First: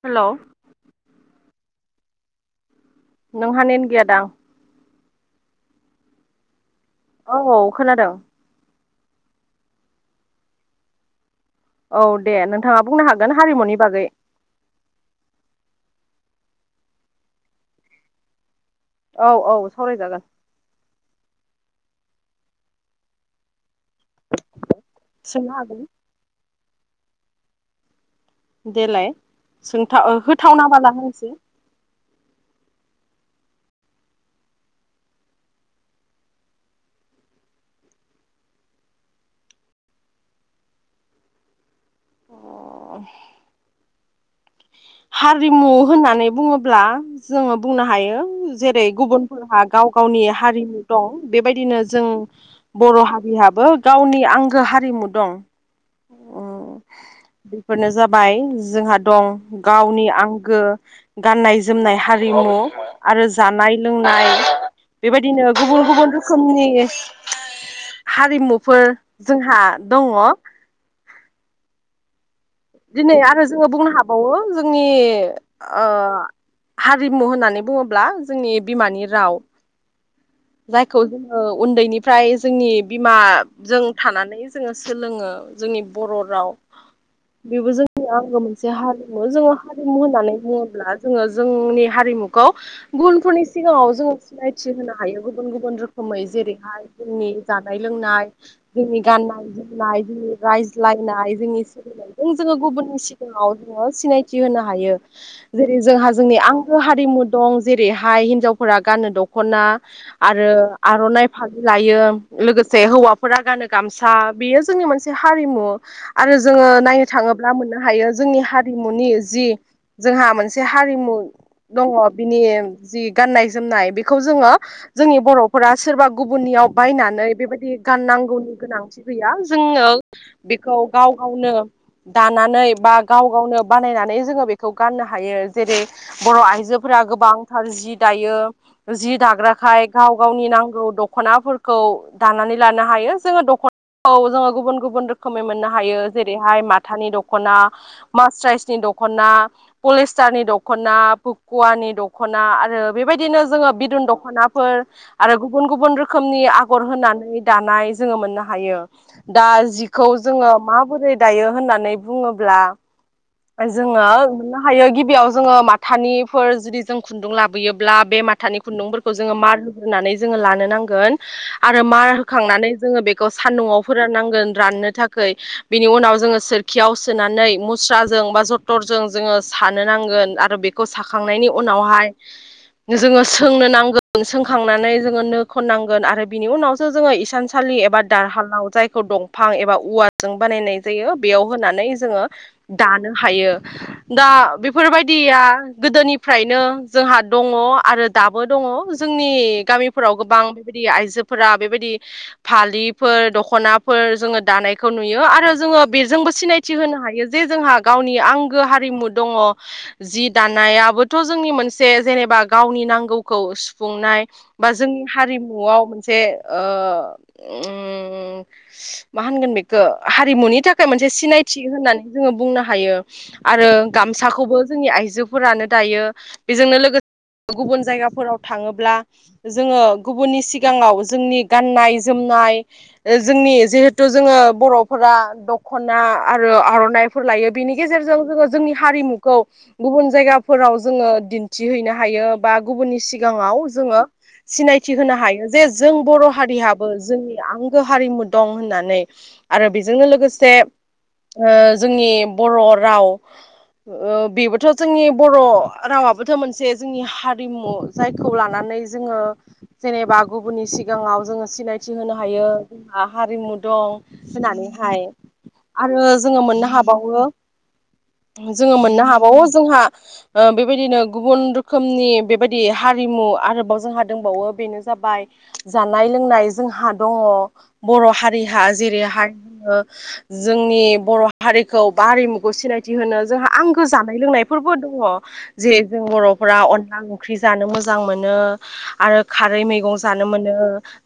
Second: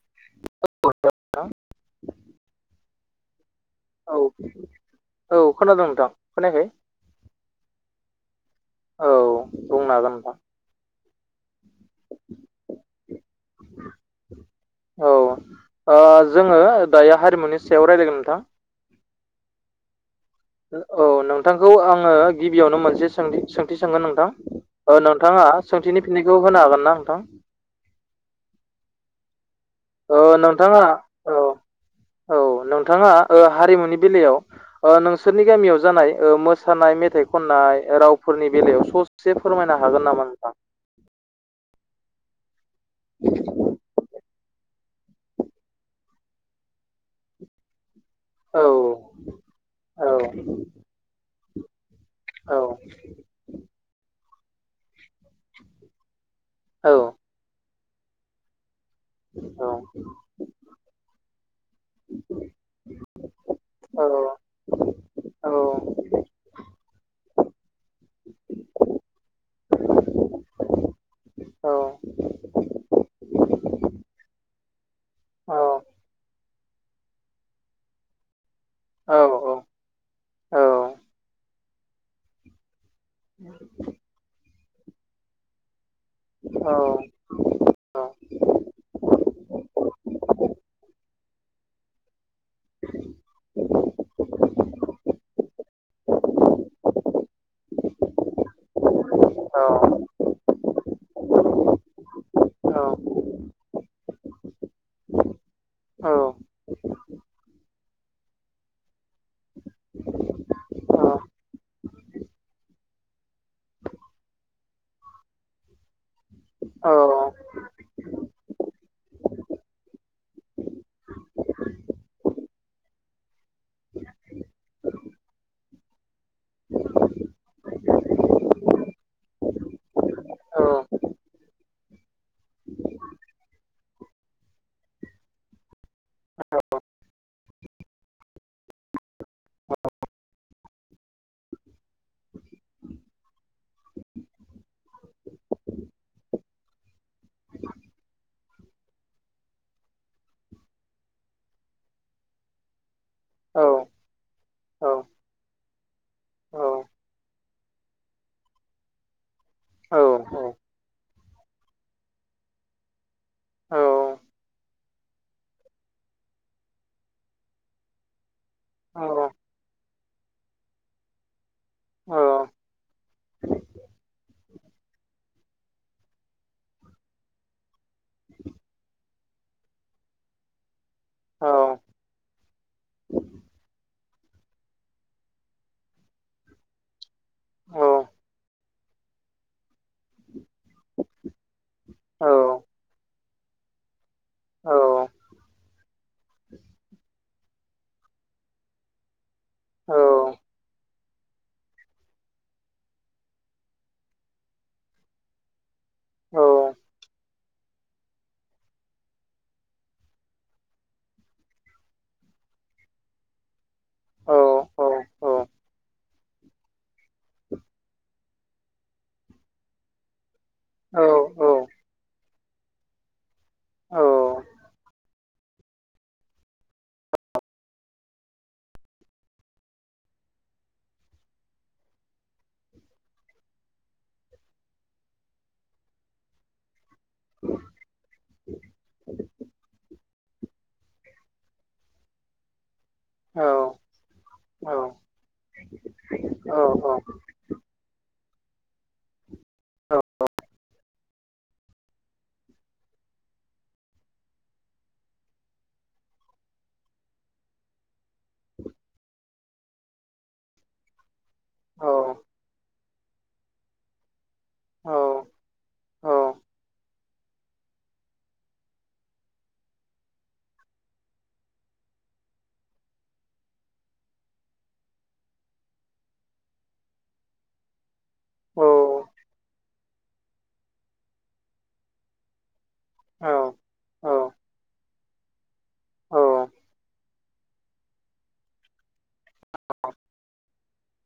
हेल' औ नोंहा नेट गैया दां औ खोनादों नोंथां खोनायाखै? औ औ खोनादों। औ बुंनो हागोन नोंथां। औ दे नोंथाङा बुंनो हागोन हारिमुनि बागै। औ ओ जोङो दायो हारिमुनि सायाव रायज्लायगोन नोंथां। औ औ सावरायजागोन। औ नोंथांखौ आङो गिबियावनो मोनसे सों सोंथि सोंगोन नोंथां। ओ नोंथाङा सोंनो हागोन सोंथिनि फिननिखौ होनो हागोन ना नोंथां? देलाय सोंथाव ओ होथावना बला होनोसै। औ औ नोंथाङा ओ हारिमुनि बेलायाव ओ नोंसोरनि गामियाव ओ जानाय मोसानाय मेथाइ खननाय रावफोरनि बेलायाव ससे फोरमायना नो हागोन नामा नोंथां? [inaudible] [inaudible] हारिमु होननानै बुङोब्ला जोङो बुंनो ह हायो औ जेरै गुबुनफोरहा गाव औ गावनि हारिमु दं बेबायदिनो जों बर' हारियाबो गावनि आंगो हारिमु दं। औ। फोरनो जाबाय जोंहा दं गावनि आंगो गाननाय जोमनाय हारिमु आरो जानाय लोंनाय औ बेबायदिनो गुबुन गुबुन रोखोमनि हारिमुफोर जोंहा दङ। औ औ दिनै आरो जोङो बुंनो हाबावो जोंनि औ ओ हारिमु होननानै बुङोब्ला जोंनि बिमानि राव जायखौ जोङो उन्दैनिफ्राय जोंनि बिमाजों थानानै जोङो सोलोङो जोंनि बर' राव बेबो जोंनि आंगो मोनसे हारिमु जोङो हारिमु होननानै बुङोब्ला जोङो जोंनि हारिमुखौ गुबुनफोरनि सिगाङाव जोङो सिनायथि होनो हायो। गुबुन गुबुन रोखोमै जेरैहाय जोंनि जानाय लोंनाय जोंनि गाननाय जोमनाय जि रायज्लायनाय जोंनि सोलिनायजों जोङो गुबुननि सिगाङाव जोङो सिनायथि होनो हायो । जेरै जोंहा जोंनि आंगो हारिमु दं- जेरैहाय हिनजावफोरा गाननो दख'ना आरो आर'नाइ फालि लायो लोगोसे हौवाफोरा गानो गामसा बेयो जोंनि मोनसे हा हारिमु आरो जोङो नायनो थाङोब्ला मोननो हायो। जोंनि हारिमुनि जि जोंहा मोनसे हारिमु दङ बिनि ओ जि गाननाय जोमनाय बेखौ जोङो जोंनि बर'फोरा सोरबा गुबुननियाव बायनानै बेबायदि गाननांगौनि गोनांथि गैया जोंनो बेखौ गाव गावनो दानानै बा गाव गावनो बानायनानै जोङो बेखौ गान हायो जेरै बर' आइजोफोरा गोबांथार जि दायो जि दाग्राखाय गाव गावनि नांगौ दख'नाफोरखौ दानानै लानो हायो ।जोङो दख'ना औ जोङो गुबुन गुबुन रोखोमै मोननो हायो। जेरैहाय माथानि दख'ना, मास राइसनि दखना दखना पलिस्टारनि दख'ना, फुकुवानि दख'ना आरो बेबायदिनो जोङो बिदुन दख'नाफोर आरो गु गुबुन गुबुन रोखोमनि आगर होनानै दानाय जोङो मोननो हायो दा जिखौ जोङो माबोरै दायो होननानै बुङोब्ला जोङो मोननो हायो गिबियाव जोङो माथानिफोर जुदि जों खुन्दुं लाबोयोब्ला बे माथानि खुनदुंफोरखौ होग्रोनानै जोङो लानो नांगोन आरो मार होखांनानै जोङो बेखौ सान्दुंआव फोराननांगोन राननो थाखाय बिनि उनाव जोङो सोरखियाव सोनानै मुस्रा जों जटरजों जों सानो नांगोन आरो बे साखांनायनि उनावहाय जोङो सोंनो नांगौ सोंखांनानै जोङो नो खननांगोन आरो बिनि उनावसो जोङो इसानसालि एबा दारहालाव जायखौ दंफां एबा औव जों बानायनाय जायो बेयाव होनानै जोङो हायो दा बेफोरबायदिया गोदोनिफ्रायनो जोंहा दङ आरो दाबो दङ जोंनि गामिफोराव गोबां बेबायदि आइजोफोरा बेबायदि फालिफोर दखनाफोर जोङो दानायखौ नुयो आरो जोङो बेजोंबो सिनायथि होनो हायो जे जोंहा गावनि आंगो हारिमु दङ जि दानायाबोथ' जोंनि मोनसे जेनेबा गावनि नांगौखौ खुंनाय बा जोंनि हारिमुआव मोनसे मा होनगोन बेखौ हारिमुनि थाखाय मोनसे सिनायथि होननानै जोङो बुंनो हायो आरो गामसाखौबो जोंनि आइजोफोरानो दायो बेजोंनो लोगोसे गुबुन जायगाफोराव थाङोब्ला जोङो गुबुननि सिगाङाव जोंनि गाननाय जोमनाय जों जों जिहेथु जोङो बर'फोरा दख'ना आरो आर'नाइ फोर लायो बिनि गेजेरजों जोङो जोंनि हारिमु गुबुन जायगाफोराव जोङो दिन्थिहैनो हायो बा गुबुननि सिगाङाव जोङो सिनायथि होनो हायो जे जों बर' हारियाबो जोंनि आं हारिमु दं होननानै आरो बेजोंनो लोगोसे ओ जोंनि बर' राव ओ बेबोथ' जोंनि बर' रावाबोथ' मोनसे जोंनि हारिमु जायखौ लानानै जोङो जेनेबा गुबुननि सिगाङाव जोङो सिनायथि होनो हायो हारिमु दं होननानैहाय आरो जोङो मोननो हाबावो जोङो मोननो हाबावो जोंहा बेबायदिनो गुबुन रोखोमनि बेबाय दि हारिमु आरोबाव जोंहा दंबावो बेनो जाबाय जानाय लोंनाय जोंहा दङ बर' हारिहा जेरैहायङो जोंनि बर' हारिखौ बा हारिमुखौ सिनायथि बिदि होनो जोंहा आंगो जानाय लोंनायफोरबो दङ जे जों बर'फोरा अनला ख्रि जानो मोजां मोनो आरो खारै मैगं जानो मोनो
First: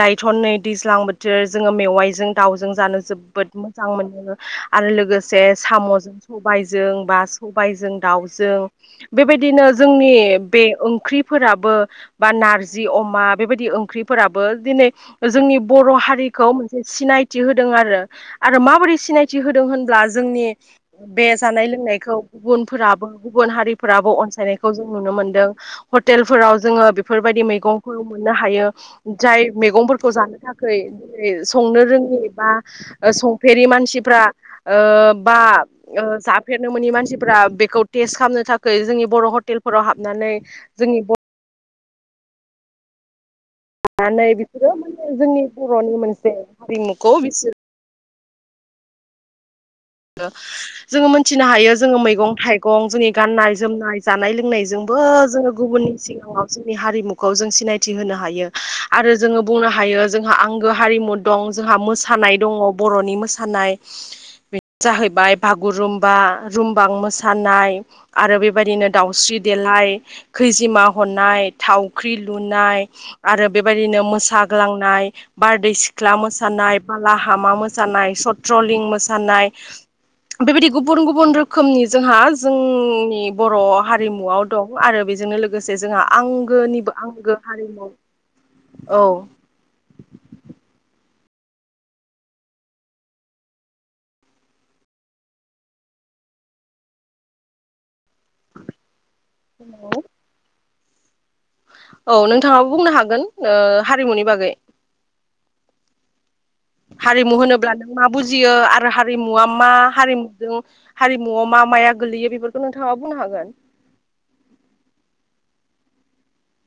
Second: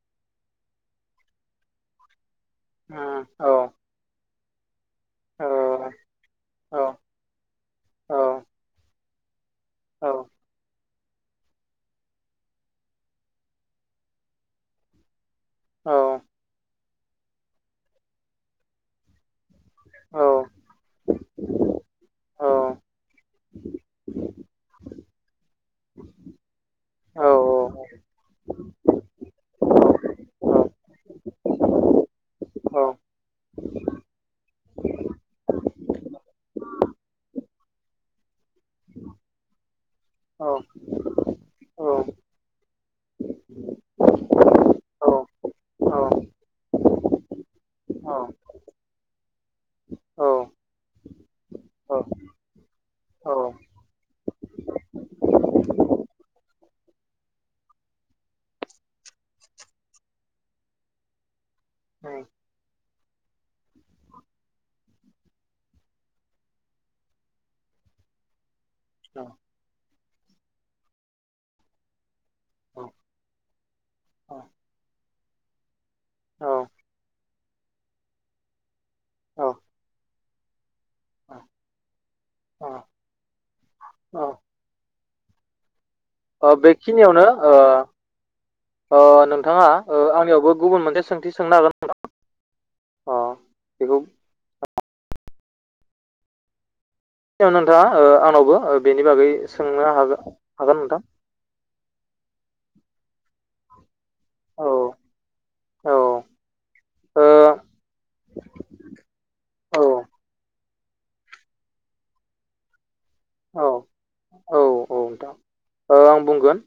दायोथ' नै दैज्लां बोथोर जोङो मेवाइजों दाउजों जानो जोबोद मोजां मोनो आरो लोगोसे साम'जों सबायजों बा सबायाइजों दाउजों बेबायदि बिदिनो औ जोंनि बे ओंख्रिफोराबो बा नारजि अमा बेबायदि ओंख्रिफोराबो दिनै जोंनि औ बर' हारिखौ मोनसे सिनायथि होदों आरो आरो माबोरै सिनायथि होदों होनब्ला औ जोंनि बे जानाय लोंनायखौ औ गुबुनफोराबो गुबुन हारिफोराबो अनसायनायखौ जों नुनो मोनदों हटेलफोराव जोङो औ बेफोरबायदि मैगंखौ मोननो हायो जाय मैगंफोरखौ जानो थाखाय जेरै संनो रोङि बा संफेरि मानसिफ्रा बा जाफेरनो मोननि मानसिफोरा्रा बेखौ टेस्ट खालामनो थाखाय जोंनि बर' हटेलफोराव हाबनानै औ जोंनि बर औ लानानै बिसोरो औ माने जोंनि बर'नि मोनसे हारिमुखौ बिसोर औ जोङो मोनथिनो हायो जोङो मैगं थाइगं जोंनि गाननाय जोमनाय जानाय लोंनायजों जोङो गुबुननि सिगाङाव जोंनि हारिमुखौ जों सिनायथि होनो हायो आरो जोङो बुंनो हायो जोंहा आंगो हारिमु दं जोंहा मोसानाय दङ बर'नि मोसानाय जाहैबाय बागुरुम्बा रुमबां मोसानाय आरो बेबायदिनो दाउस्रि देला हाय खैजिमा हरनाय थावख्रि लुनाय आरो बेबायदिनो मोसागो लांनाय बारदै सिख्ला मोसानाय बाला हामा मोसानाय सथ्रलिं मोसानाय [inaudible] बेबायदि गुबुन गुबुन रोखोमनि जोंहा औ जोंनि बर' औ हारिमुआव दं आरो बे नोजोंनो लोगोसे जोंहा आंगोनिबो बेखिनियावनो आंगो ओ हारिमु औ ओ नोंथाङा ओ आंनियावबो गुबुन मोनसे सोंथि सोंनो हागोन [inaudible] बेखौ नोंथांआ ओ आंनावबो बेनि बागै सोंनो हागोन हागोन नोंथां औ नोंथाङाबो बुंनो हागोन ओ हारिमुनि बागै औ औ ओ हारिमु औ होनोब्ला नों मा बुजियो आरो हारिमुवआ मा हारिमुजों हारिमुआव मा माया गोलैयो बेफोरखौ नोंथाङा बुंनो हागोन औ औ औ नोंथां ओ आं बुंगोन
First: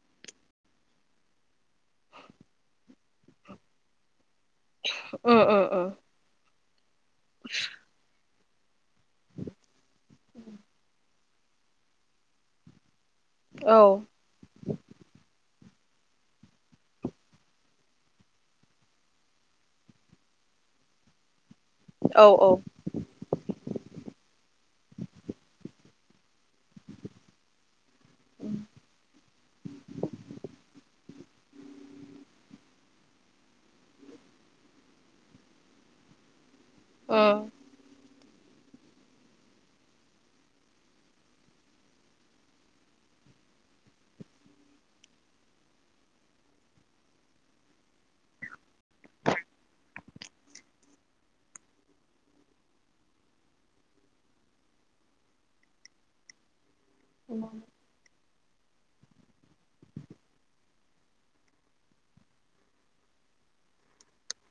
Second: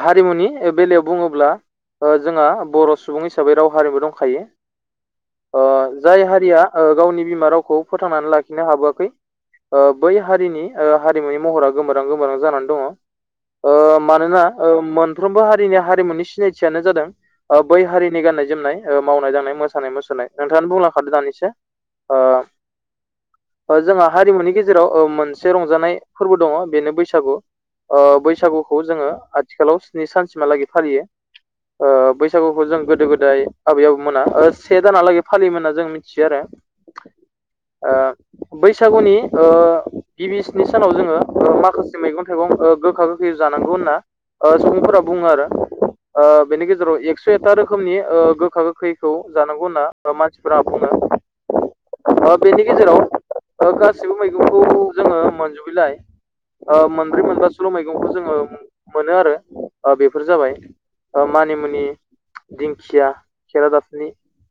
हारिमुनि बेलायाव बुङोब्ला ओ जोंहा बर' सुबुं हिसाबै राव हारिमु दंखायो उम ओ उम जाय हारिया ओ गावनि बिमा रावखौ फोथांनानै लाखि खिनो हाबोआखै ओ बै हारिनि ओ हारिमुनि महरा गोमोरां गोमोरां जानानै दङ उम औ ओ मानोना ओ मोनफ्रोमबो हारि रिनिया हारिमुनि सिनायथियानो जादों ओ बै हारिनि गाननाय जोमनाय मावनाय दांनाय मोसानाय मुसुरनाय नोंथां बुंलांखादो दानिसो ओ औ औ ओजोंहा हारिमुनि गेजेराव जेराव ओ मोनसे रंजानाय फोरबो दङ बेनो बैसागु ओ बैसागुखौ जोङो आथिखालाव स्नि सानसिमहालागै फालियो [inaudible] ओ बैसागुखौ जों गोदो गोदाय आबै आबौ मोना ओ से दानहालागै फालियोमोन होनना जों मिथियो आरो । ओ बैसागुनि ओ गिबि स्नि सानाव जोङो ओ माखासे मैगं थाइगं ओ गोखा गोखै जानांगौ होनना ओ सुबुंफोरा बुङो आरो । ओ बेनि गेजेराव एक्स' एथा रोखोमनि ओ गोखा गोखैखौ जानांगौ होनना ओ मानसिफोरा बुङो । [inaudible] ओ बेनि गेजेराव ओ गासिबो मैगंखौ जोङो मोनजोबैलाय ओ मोनब्रै उम मोनबासोल' मैगंखौ जोङो मोनो आरो ओ बेफोर जाबाय ओ मानिमुनि दिंखिया खरादाफनि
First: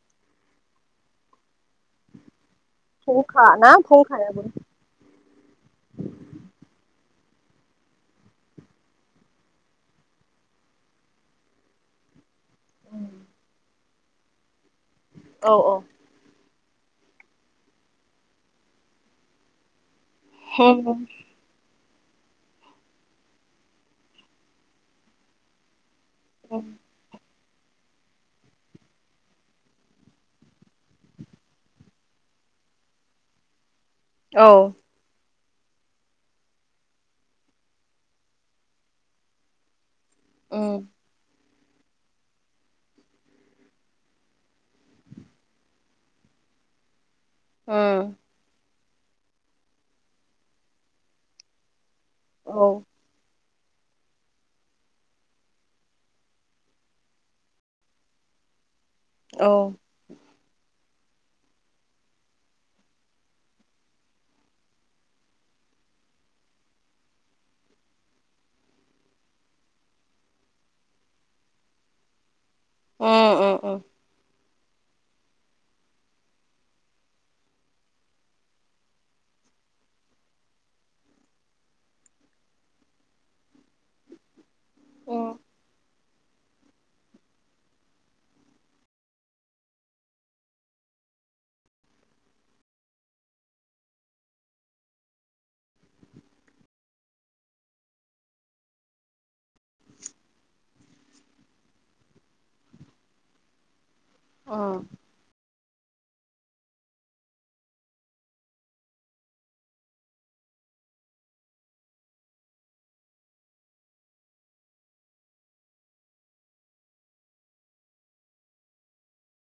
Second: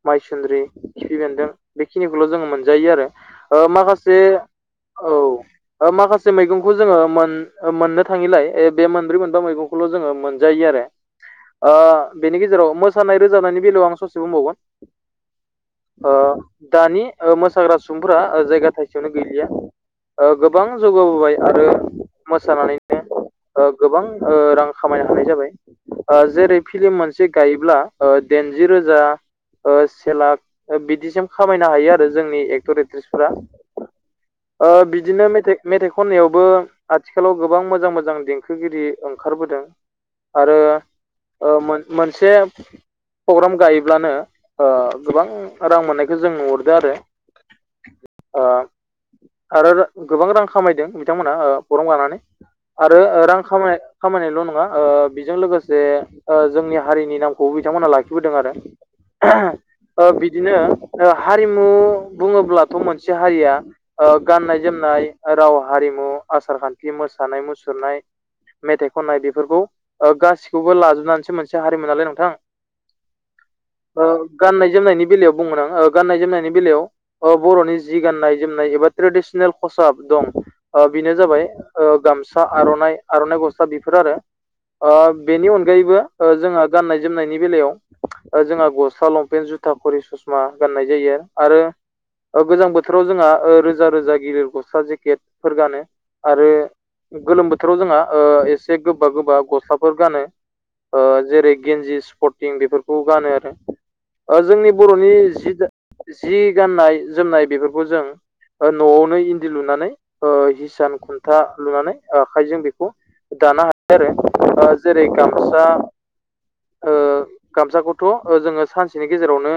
माइसुन्द्रि खिफि बेन्दों बेखिनिखौल' जोङो मोन जायो आरो फंखा ना ओमाखासे फंखायाबो औ माखासे मैगं जोङो मोन ओमोननो थाङिलाय बे मोनब्रै मोनबा मैगंखौल' जोङो मोनजायो आरो ओ बेनि गेजेराव मोसानाय रोजानायनि बेलायाव आं ससे बुंबावगोन औ औ ओ दानि ओ मोसाग्रा सुबुंफ्रा ओ जायगा थाइसेयावनो गैलिया ओ गोबां औ उम जौगाबोबाय मोसानानैनो ओ गोबां ओ रां खामायनो हानाय जाबाय । ओ जेरै उम फिलिम मोनसे गायोब्ला ओ दाइनजि रोजा ओ से लाख बिदिसिम खामायनो हायो आरो जोंनि एक्टर एक्ट्रिसफोरा औ औ ओ बिदिनो मेथा -मेथाइ खननायावबो आथिखालाव गोबां मोजां मोजां देंखोगिरि ओंखारबोदों आरो उम ओ मोन -मोनसे प्रग्राम गायोब्लानो ओ गोबां रां मोननायखौ जों नुहुरदो आरो अ ओ आरो रा गोबां रां खामायदों बिथांमोना ओ प्राग्राम गानानै आरो रां खामना खामायनायल' नङा ओ बेजों लोगोसे ओजोंनि हारिनि नामखौबो बिथांमोना लाखिबोदों आरो उम ओबिदिनो हारिमु बुङोब्लाथ' मोनसे हारिया ओ गाननाय जोमनाय रावा हारिमु आसार -खान्थि मोसानाय -मुसुरनाय मेथाइ खननाय बेफोरखौ ओगासिखौबो लाजोबनानैसो मोनसे हारिमु नालाय नोंथां उम उम औ गाननाय जोमनायनि बेलायाव बुंगोन आं गाननाय जोमनायनि बेलायाव बर'नि जि गाननाय जोमनाय एबा ट्रेडिस नेल खसाब दं। बेनो जाबाय गामसा आर'नाइ आर'नाइ गस्ला बेफोर आरो ओ उम बेनि अनगायैबो जोङो गाननाय जोमनायनि बेलायाव जोंहा गस्ला लंपेन्ट जुथा खरि ससमा गाननाय जायो आरो गोजां बोथोराव जोंहा रोजा रोजा गिदिर गस्ला जेकेटफोर गानो आरो गोलोम बोथोराव जोंही ओ एसे गोबा गोबा गस्लाफोर गानो ओ जेरै गेन्जि स्पर्टिं बेफोरखौ गानो आरो जोंनि उम बर'नि जि जि गाननाय जोमनाय बेफोरखौ जों न'आवनो इन्दि लुनानै ओ हिसान खुन्था लुनानै आखाइजों बेखौ दानो हायो आरो जेरै गामसा ओ गामसाखौथ' जोङो सानसेनि गेजेरावनो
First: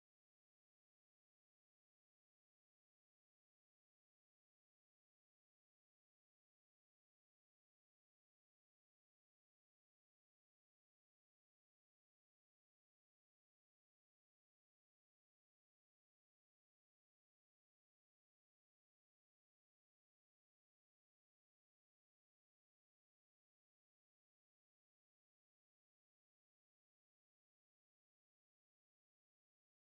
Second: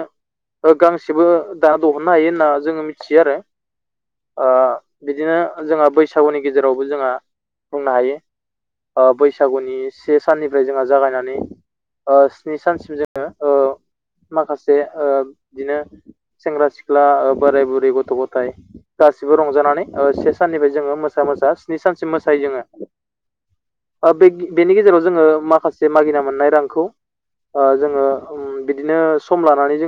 गांसेबो दा दहननो हायो होनना जोंङो मिथियो आरो ओ बिदिनो जोंहा बैसागुनि गेजेरावबो जोंहा बुंनो हायो। ओ बैसागुनि से साननिफ्राय जोंहा जागायनानै ओ स्नि सानसिम जोङो ओ माखासे ओ बिदिनो सेंग्रा सिख्ला बोराय बुरै गथ' गथाय गासिबो रंजानानै से साननिफ्राय जोङो मोसा मोसा स्नि सानसिम मोसायो जोङो बेनि गेजेराव जोङो माखासे मागिना मोननाय रांखौ ओ जोंङो बिदिनो सम लानानै जोङो